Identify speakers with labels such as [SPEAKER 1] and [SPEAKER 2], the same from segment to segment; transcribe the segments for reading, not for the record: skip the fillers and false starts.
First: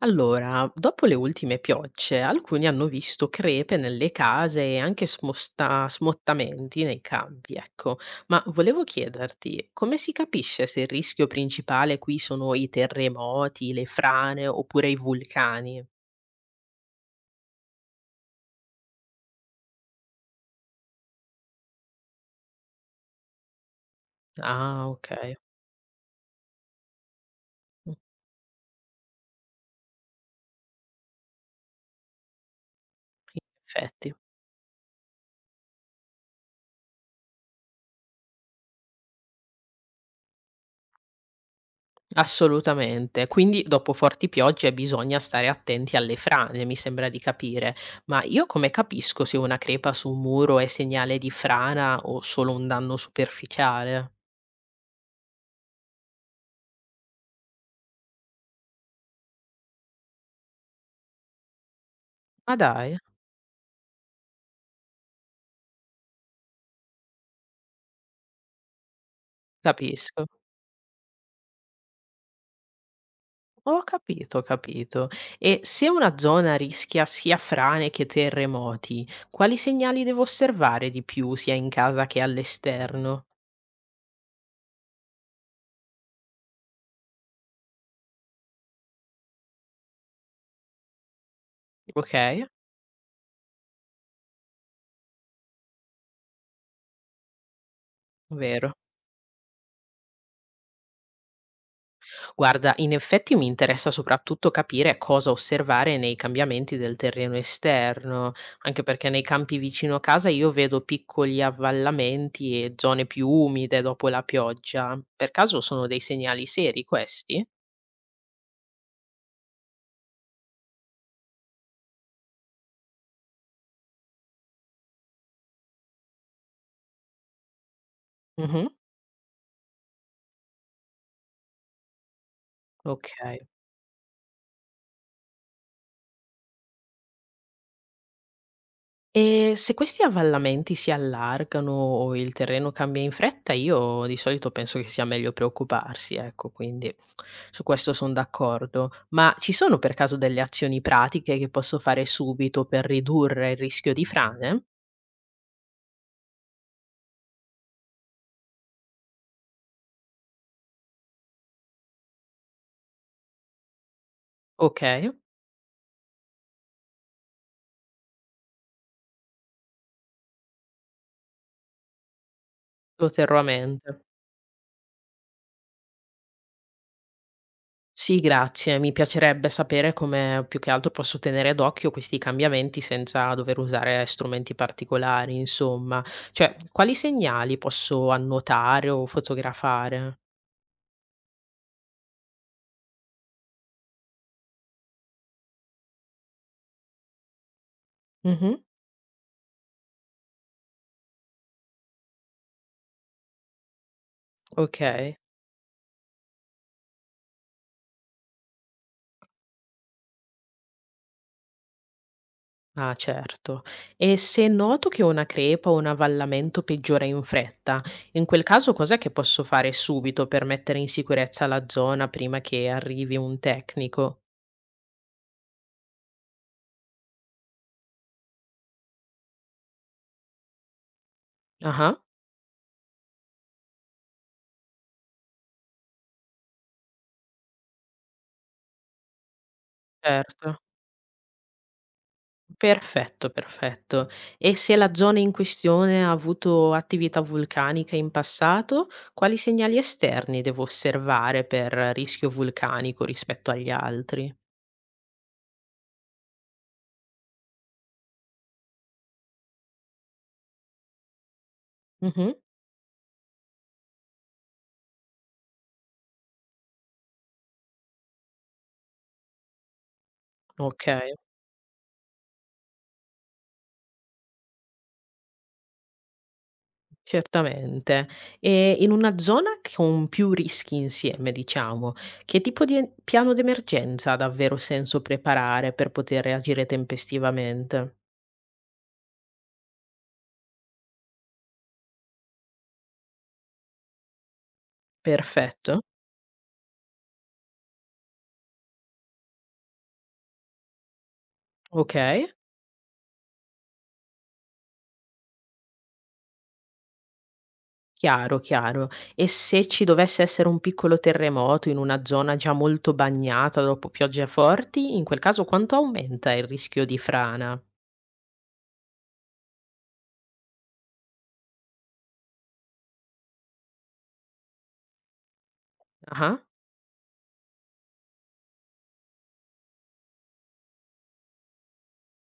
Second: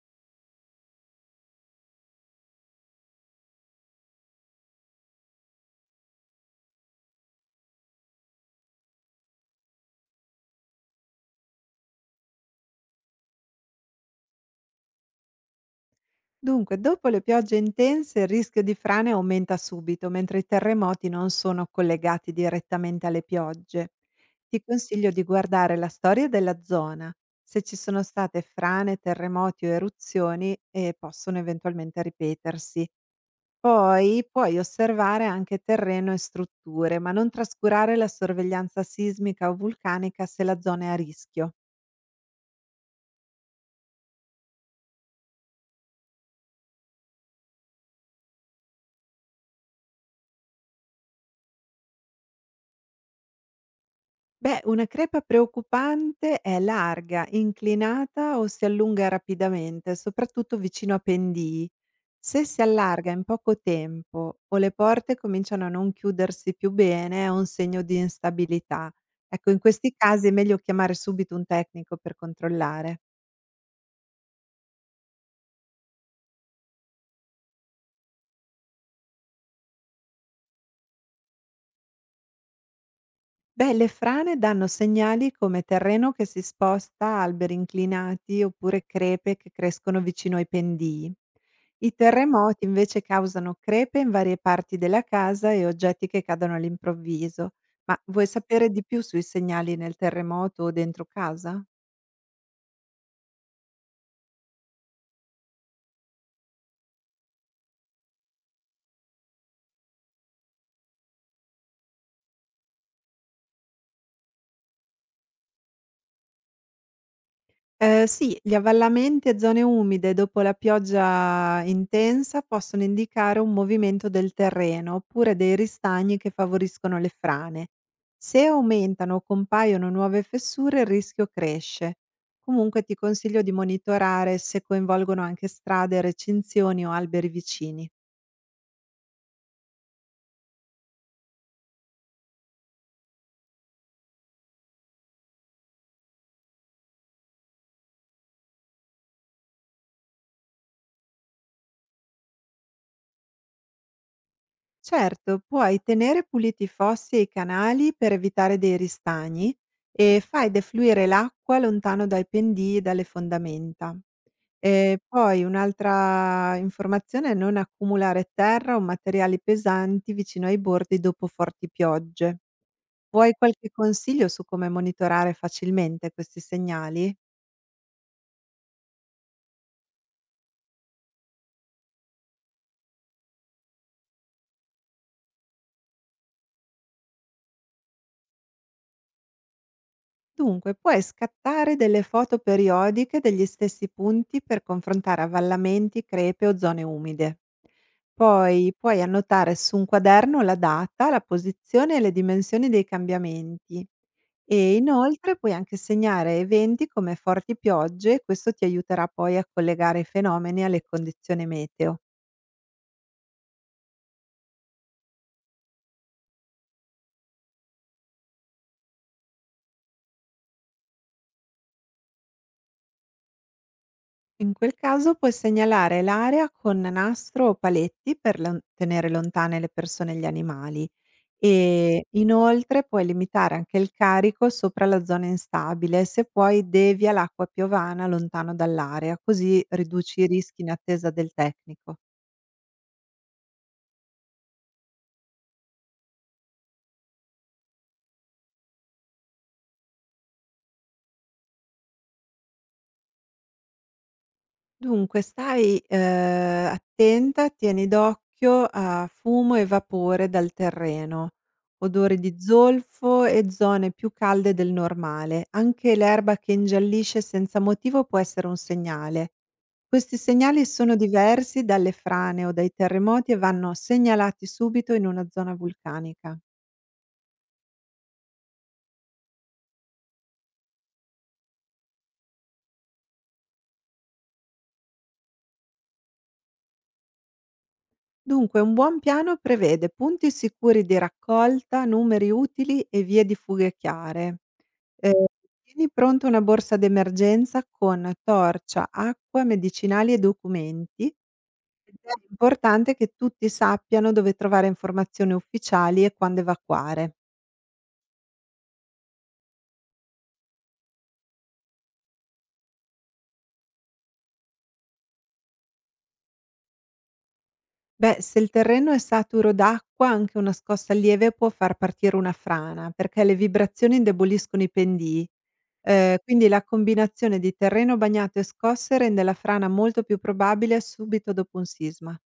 [SPEAKER 1] Allora, dopo le ultime piogge, alcuni hanno visto crepe nelle case e anche smottamenti nei campi, ecco. Ma volevo chiederti, come si capisce se il rischio principale qui sono i terremoti, le frane oppure i vulcani?
[SPEAKER 2] Dunque, dopo le piogge intense il rischio di frane aumenta subito, mentre i terremoti non sono collegati direttamente alle piogge. Ti
[SPEAKER 1] Ah,
[SPEAKER 2] consiglio di
[SPEAKER 1] ok.
[SPEAKER 2] guardare la storia della zona. Se ci
[SPEAKER 1] Mm,
[SPEAKER 2] sono state frane, terremoti o eruzioni, possono eventualmente ripetersi.
[SPEAKER 1] in effetti.
[SPEAKER 2] Poi puoi osservare anche terreno e strutture, ma non trascurare la sorveglianza sismica o vulcanica se la zona è a rischio.
[SPEAKER 1] Assolutamente. Quindi dopo forti piogge bisogna stare attenti alle frane, mi sembra di capire. Ma io come capisco se una crepa su un muro è segnale di frana o solo un danno superficiale?
[SPEAKER 2] Beh, una crepa preoccupante è larga, inclinata o si allunga rapidamente, soprattutto vicino a pendii. Se
[SPEAKER 1] Ma
[SPEAKER 2] si
[SPEAKER 1] dai,
[SPEAKER 2] allarga in poco tempo o le porte cominciano a non chiudersi più bene, è un segno di instabilità. Ecco, in questi
[SPEAKER 1] capisco.
[SPEAKER 2] casi è meglio chiamare subito un tecnico per controllare.
[SPEAKER 1] Ho capito, ho capito. E se una zona rischia sia frane che terremoti, quali segnali devo osservare di più sia in casa che all'esterno?
[SPEAKER 2] Beh, le frane danno segnali come terreno che si sposta, alberi inclinati oppure crepe che crescono vicino ai pendii. I
[SPEAKER 1] Ok,
[SPEAKER 2] terremoti invece causano crepe in varie parti della casa e oggetti che cadono all'improvviso. Ma vuoi sapere
[SPEAKER 1] vero.
[SPEAKER 2] di più sui segnali nel terremoto o dentro casa?
[SPEAKER 1] Guarda, in effetti mi interessa soprattutto capire cosa osservare nei cambiamenti del terreno esterno, anche perché nei campi vicino casa io vedo piccoli avvallamenti e zone più umide dopo la pioggia. Per caso sono dei segnali seri questi?
[SPEAKER 2] Sì, gli avvallamenti e zone umide dopo la pioggia intensa possono indicare un movimento del terreno oppure dei ristagni che favoriscono le frane. Se
[SPEAKER 1] Mhm.
[SPEAKER 2] aumentano o compaiono nuove fessure, il rischio cresce. Comunque ti
[SPEAKER 1] Ok.
[SPEAKER 2] consiglio di monitorare se coinvolgono anche strade, recinzioni o alberi vicini.
[SPEAKER 1] E se questi avvallamenti si allargano o il terreno cambia in fretta, io di solito penso che sia meglio preoccuparsi, ecco, quindi su questo sono d'accordo. Ma ci sono per caso delle azioni pratiche che posso fare subito per ridurre il rischio di frane?
[SPEAKER 2] Certo, puoi tenere puliti i fossi e i canali per evitare dei ristagni e fai defluire l'acqua lontano dai pendii e dalle fondamenta.
[SPEAKER 1] Ok,
[SPEAKER 2] E poi un'altra informazione è non accumulare terra o materiali pesanti vicino ai bordi dopo forti piogge.
[SPEAKER 1] lo
[SPEAKER 2] Vuoi
[SPEAKER 1] terrò a
[SPEAKER 2] qualche
[SPEAKER 1] mente.
[SPEAKER 2] consiglio su come monitorare facilmente questi segnali?
[SPEAKER 1] Sì, grazie. Mi piacerebbe sapere come più che altro posso tenere d'occhio questi cambiamenti senza dover usare strumenti particolari, insomma. Cioè, quali segnali posso annotare o fotografare?
[SPEAKER 2] Dunque, puoi scattare delle foto periodiche degli stessi punti per confrontare avvallamenti, crepe o zone umide.
[SPEAKER 1] Mhm.
[SPEAKER 2] Poi puoi annotare su un quaderno la data, la posizione e le dimensioni dei cambiamenti. E
[SPEAKER 1] Ok,
[SPEAKER 2] inoltre puoi anche segnare eventi come forti piogge, questo ti aiuterà poi a collegare i fenomeni alle condizioni meteo.
[SPEAKER 1] ah certo. E se noto che una crepa o un avvallamento peggiora in fretta, in quel caso cos'è che posso fare subito per mettere in sicurezza la zona prima che arrivi un tecnico?
[SPEAKER 2] In quel caso puoi segnalare l'area con nastro o paletti per tenere lontane le persone e gli animali
[SPEAKER 1] Ah,
[SPEAKER 2] e inoltre puoi limitare anche il carico sopra la zona instabile se poi devia l'acqua piovana lontano dall'area, così riduci i
[SPEAKER 1] certo.
[SPEAKER 2] rischi in attesa del tecnico.
[SPEAKER 1] Perfetto, perfetto. E se la zona in questione ha avuto attività vulcanica in passato, quali segnali esterni devo osservare per rischio vulcanico rispetto agli altri?
[SPEAKER 2] Dunque stai attenta, tieni d'occhio a fumo e vapore dal terreno, odori
[SPEAKER 1] Mhm.
[SPEAKER 2] di zolfo e zone più calde del normale. Anche l'erba che ingiallisce senza motivo può essere un segnale. Questi segnali
[SPEAKER 1] Ok,
[SPEAKER 2] sono diversi dalle frane o dai terremoti e vanno segnalati subito in una zona vulcanica.
[SPEAKER 1] certamente. E in una zona con più rischi insieme, diciamo, che tipo di piano d'emergenza ha davvero senso preparare per poter reagire tempestivamente?
[SPEAKER 2] Dunque, un buon piano prevede punti sicuri di raccolta, numeri utili e vie di fughe chiare. Eh,
[SPEAKER 1] Perfetto.
[SPEAKER 2] Tieni pronta una borsa d'emergenza con torcia, acqua, medicinali e documenti.
[SPEAKER 1] Ok.
[SPEAKER 2] Ed è importante che tutti sappiano dove trovare informazioni ufficiali e quando evacuare.
[SPEAKER 1] Chiaro, chiaro. E se ci dovesse essere un piccolo terremoto in una zona già molto bagnata dopo piogge forti, in quel caso quanto aumenta il rischio di frana?
[SPEAKER 2] Beh, se il terreno è saturo d'acqua, anche una scossa lieve può far partire una frana, perché le vibrazioni indeboliscono i pendii.
[SPEAKER 1] Ah,
[SPEAKER 2] Quindi la combinazione di terreno bagnato e scosse rende la frana molto più probabile subito dopo un sisma.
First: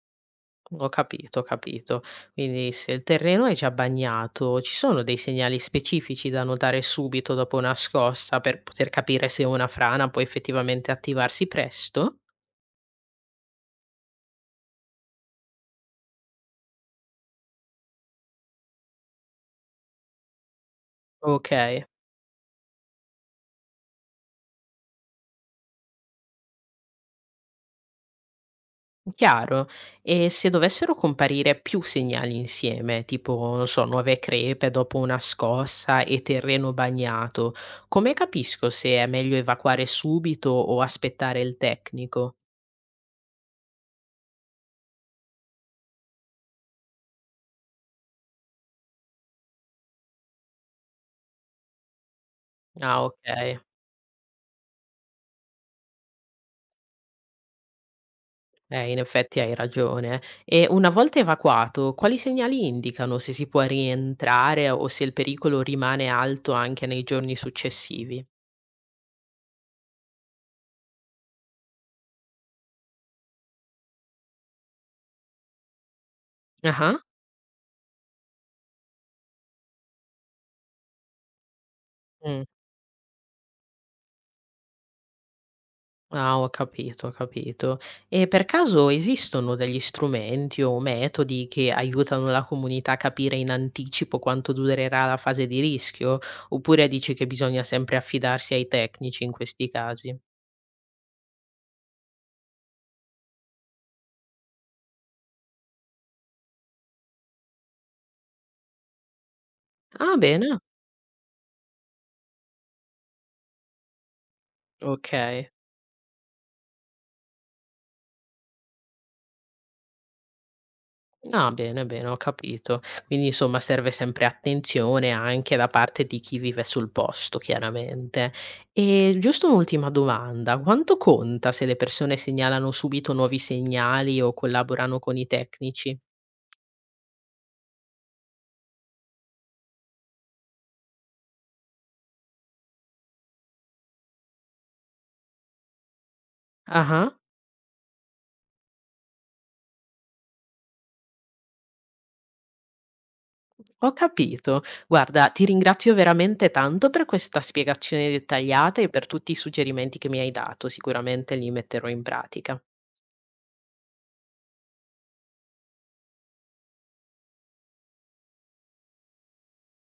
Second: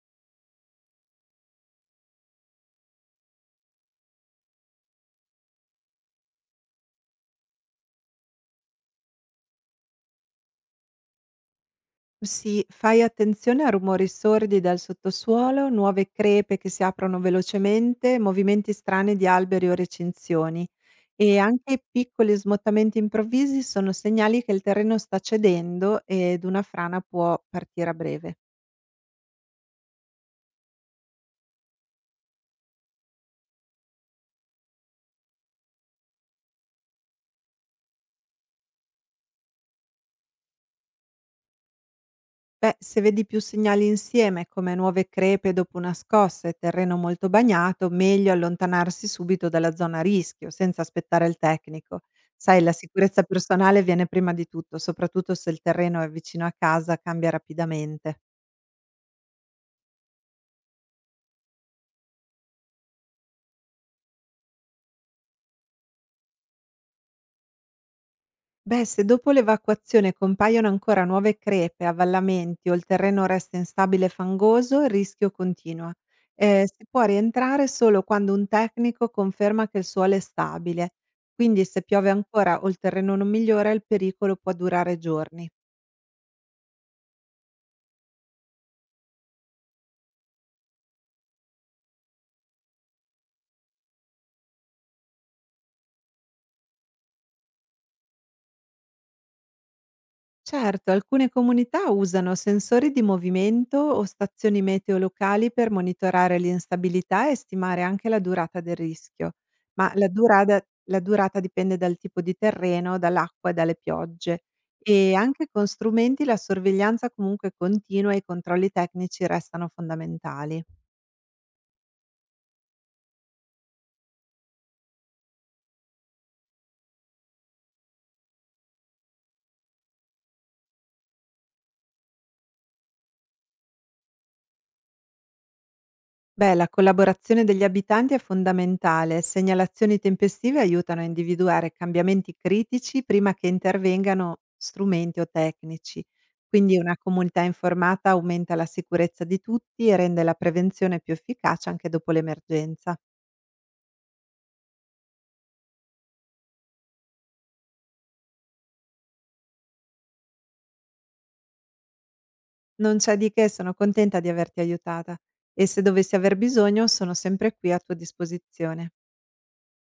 [SPEAKER 1] ho capito, ho capito. Quindi se il terreno è già bagnato, ci sono dei segnali specifici da notare subito dopo una scossa per poter capire se una frana può effettivamente attivarsi presto?
[SPEAKER 2] Sì, fai attenzione a rumori sordi dal sottosuolo, nuove crepe che si aprono velocemente, movimenti strani di alberi o recinzioni. E
[SPEAKER 1] Ok.
[SPEAKER 2] anche piccoli smottamenti improvvisi sono segnali che il terreno sta cedendo ed una frana può partire a breve.
[SPEAKER 1] Chiaro. E se dovessero comparire più segnali insieme, tipo, non so, nuove crepe dopo una scossa e terreno bagnato, come capisco se è meglio evacuare subito o aspettare il tecnico?
[SPEAKER 2] Beh, se vedi più segnali insieme, come nuove crepe dopo una scossa e terreno molto bagnato, meglio allontanarsi subito dalla zona a rischio, senza aspettare il tecnico. Sai, la
[SPEAKER 1] Ah, ok.
[SPEAKER 2] sicurezza personale viene prima di tutto, soprattutto se il terreno è vicino a casa, cambia rapidamente.
[SPEAKER 1] In effetti hai ragione. Eh. E una volta evacuato, quali segnali indicano se si può rientrare o se il pericolo rimane alto anche nei giorni successivi?
[SPEAKER 2] Beh, se dopo l'evacuazione compaiono ancora nuove crepe, avvallamenti o il terreno resta instabile e fangoso, il rischio continua. Si può rientrare solo quando un tecnico conferma che il suolo è stabile. Quindi se piove
[SPEAKER 1] Ah.
[SPEAKER 2] ancora o il terreno non migliora, il pericolo può durare giorni.
[SPEAKER 1] Ah, ho capito, ho capito. E per caso esistono degli strumenti o metodi che aiutano la comunità a capire in anticipo quanto durerà la fase di rischio? Oppure dici che bisogna sempre affidarsi ai tecnici in questi casi?
[SPEAKER 2] Certo, alcune comunità usano sensori di movimento o stazioni meteo locali per monitorare l'instabilità e stimare anche la durata del rischio, ma
[SPEAKER 1] Ah, bene,
[SPEAKER 2] la durata dipende dal tipo di terreno, dall'acqua e dalle piogge. E anche
[SPEAKER 1] ok.
[SPEAKER 2] con strumenti la sorveglianza comunque continua e i controlli tecnici restano fondamentali.
[SPEAKER 1] Ah, bene, bene, ho capito. Quindi insomma serve sempre attenzione anche da parte di chi vive sul posto, chiaramente. E giusto un'ultima domanda, quanto conta se le persone segnalano subito nuovi segnali o collaborano con i tecnici?
[SPEAKER 2] Beh, la collaborazione degli abitanti è fondamentale. Segnalazioni tempestive aiutano a individuare cambiamenti critici prima che intervengano strumenti o tecnici. Quindi una
[SPEAKER 1] Ah,
[SPEAKER 2] comunità informata aumenta la sicurezza di tutti e rende la prevenzione più efficace anche dopo l'emergenza.
[SPEAKER 1] ho capito. Guarda, ti ringrazio veramente tanto per questa spiegazione dettagliata e per tutti i suggerimenti che mi hai dato, sicuramente li metterò in pratica.
[SPEAKER 2] Non c'è di che, sono contenta di averti aiutata e se dovessi aver bisogno sono sempre qui a tua disposizione.